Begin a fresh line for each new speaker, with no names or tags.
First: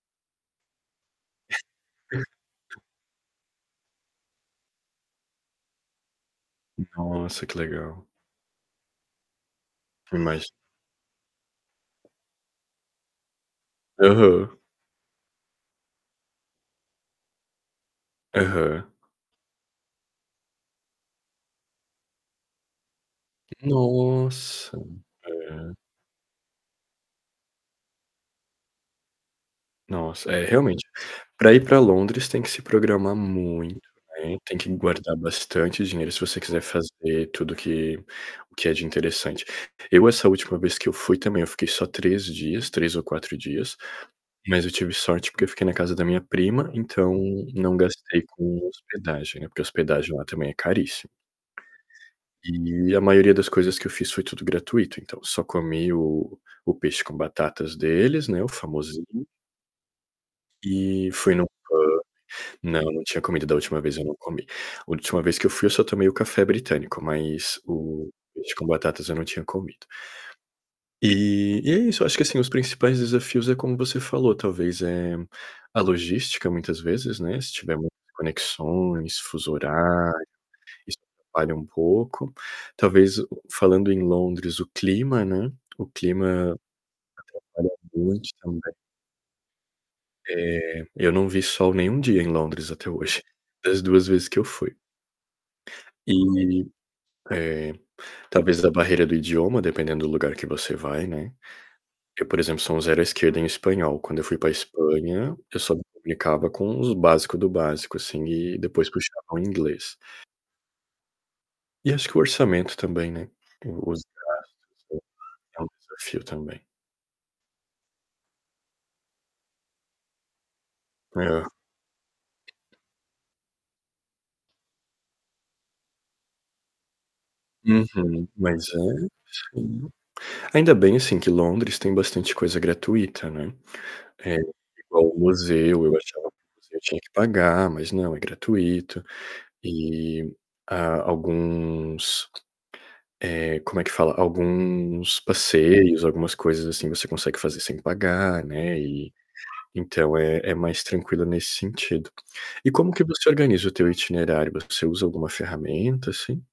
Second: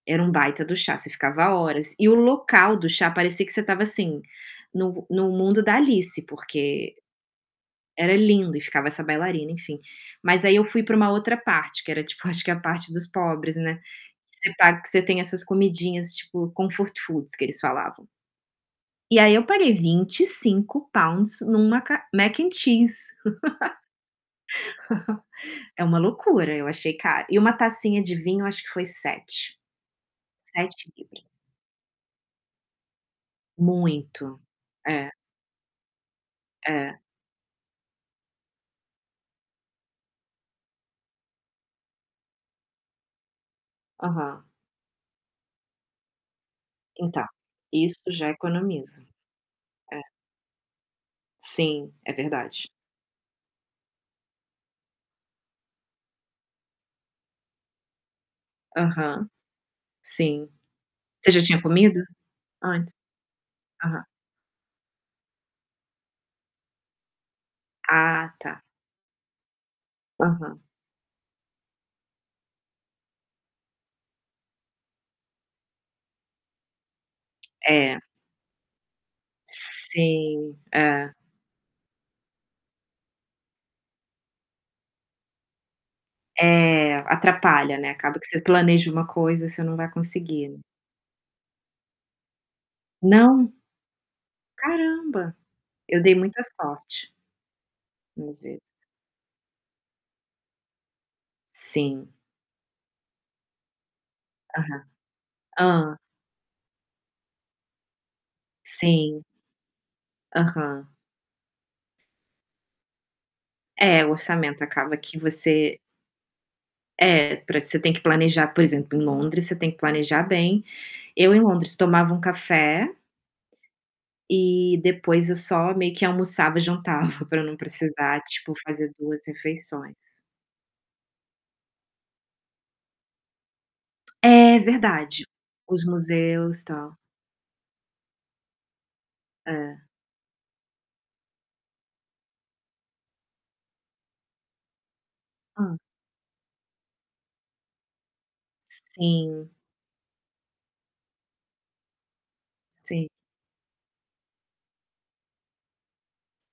Era um baita do chá, você ficava horas. E o local
[unintelligible]
do chá parecia que você tava assim, no no mundo da Alice, porque
Nossa, que legal.
era lindo e ficava essa bailarina, enfim. Mas
Imagi
aí eu fui pra uma outra parte, que era tipo, acho que a parte dos pobres, né, que você
Aham.
paga que você tem essas comidinhas, tipo comfort foods, que eles falavam.
Aham.
E aí, eu paguei £25 numa ca Mac and Cheese.
Nossa! É.
É uma loucura, eu achei caro. E uma tacinha de vinho acho que foi 7.
Nossa! É, realmente,
£7.
pra ir pra Londres tem que se programar muito. Tem
Muito.
tem que
É.
guardar bastante dinheiro, se você quiser
É.
fazer tudo que o que é de interessante. Eu, essa última vez que eu fui também, eu fiquei só 3 dias, 3 ou 4 dias,
Aham.
mas eu tive sorte porque eu fiquei na casa da minha prima, então,
Então,
não
isso
gastei
já
com
economiza.
hospedagem. Porque a
É.
hospedagem lá também é caríssi
Sim, é verdade.
E a maioria das coisas que eu fiz foi tudo gratuito, então só comi o o peixe com batatas deles, né, o famosinho.
Aham. Sim.
E
Você
fui
já
no
tinha
pub
comido?
Não,
Antes?
não tinha comido, da última vez
Aham.
eu não comi. Última vez que eu fui, eu só tomei o café britânico, mas o
Ah,
peixe
tá.
com batatas eu não tinha comido.
Aham.
Eh, e é isso, acho que assim, os principais desafios é como você falou, talvez, eh, a logística, muitas vezes, né, se tiver muitas
É.
conexões, fuso horário,
Sim,
isso
é.
atrapalha um pouco. Talvez, o falando em Londres, o clima, né, o clima
É,
atrapalha
atrapalha, né.
a
Acaba que
noite
você
também.
planeja uma coisa você não vai conseguir.
Eh, eu não vi sol nenhum dia em Londres até hoje,
Não?
das 2 vezes que eu fui.
Caramba! Eu dei muita
Eh,
sorte.
é,
[unintelligible]
talvez a barreira do idioma, dependendo do lugar que você vai, né.
Sim.
Eu, por exemplo, sou um zero à esquerda em espanhol. Quando eu fui pra
Aham.
Espanha, eu só me
Hã.
comunicava com os básico do básico assim, e depois
Sim.
puxava o inglês.
Aham.
E acho que o orçamento também, né, os
É, o
gastos
orçamento acaba que
é um
você
desafio também.
É, pra isso você tem que planejar, por exemplo, em Londres, você tem que planejar bem. Eu em
É.
Londres tomava um café e depois eu só meio que almoçava e jantava pra não precisar,
Uhum.
tipo,
Mais
fazer
velho
2
Sim.
refeições.
Ainda bem assim, que Londres tem bastante coisa gratuita, né. É,
É
igual o
verdade!
museu,
Os
e eu achava
museus,
que eu
tal.
tinha que pagar, mas não, é gratuito.
É.
E, ah, alguns, eh, como é que fala? Alguns
Hã.
passeios, algumas coisas assim ,você consegue fazer sem pagar, né, e
Sim.
então, é é mais tranquilo nesse sentido. E como que
Sim.
você organiza o teu itinerário? Você usa alguma ferramenta, assim?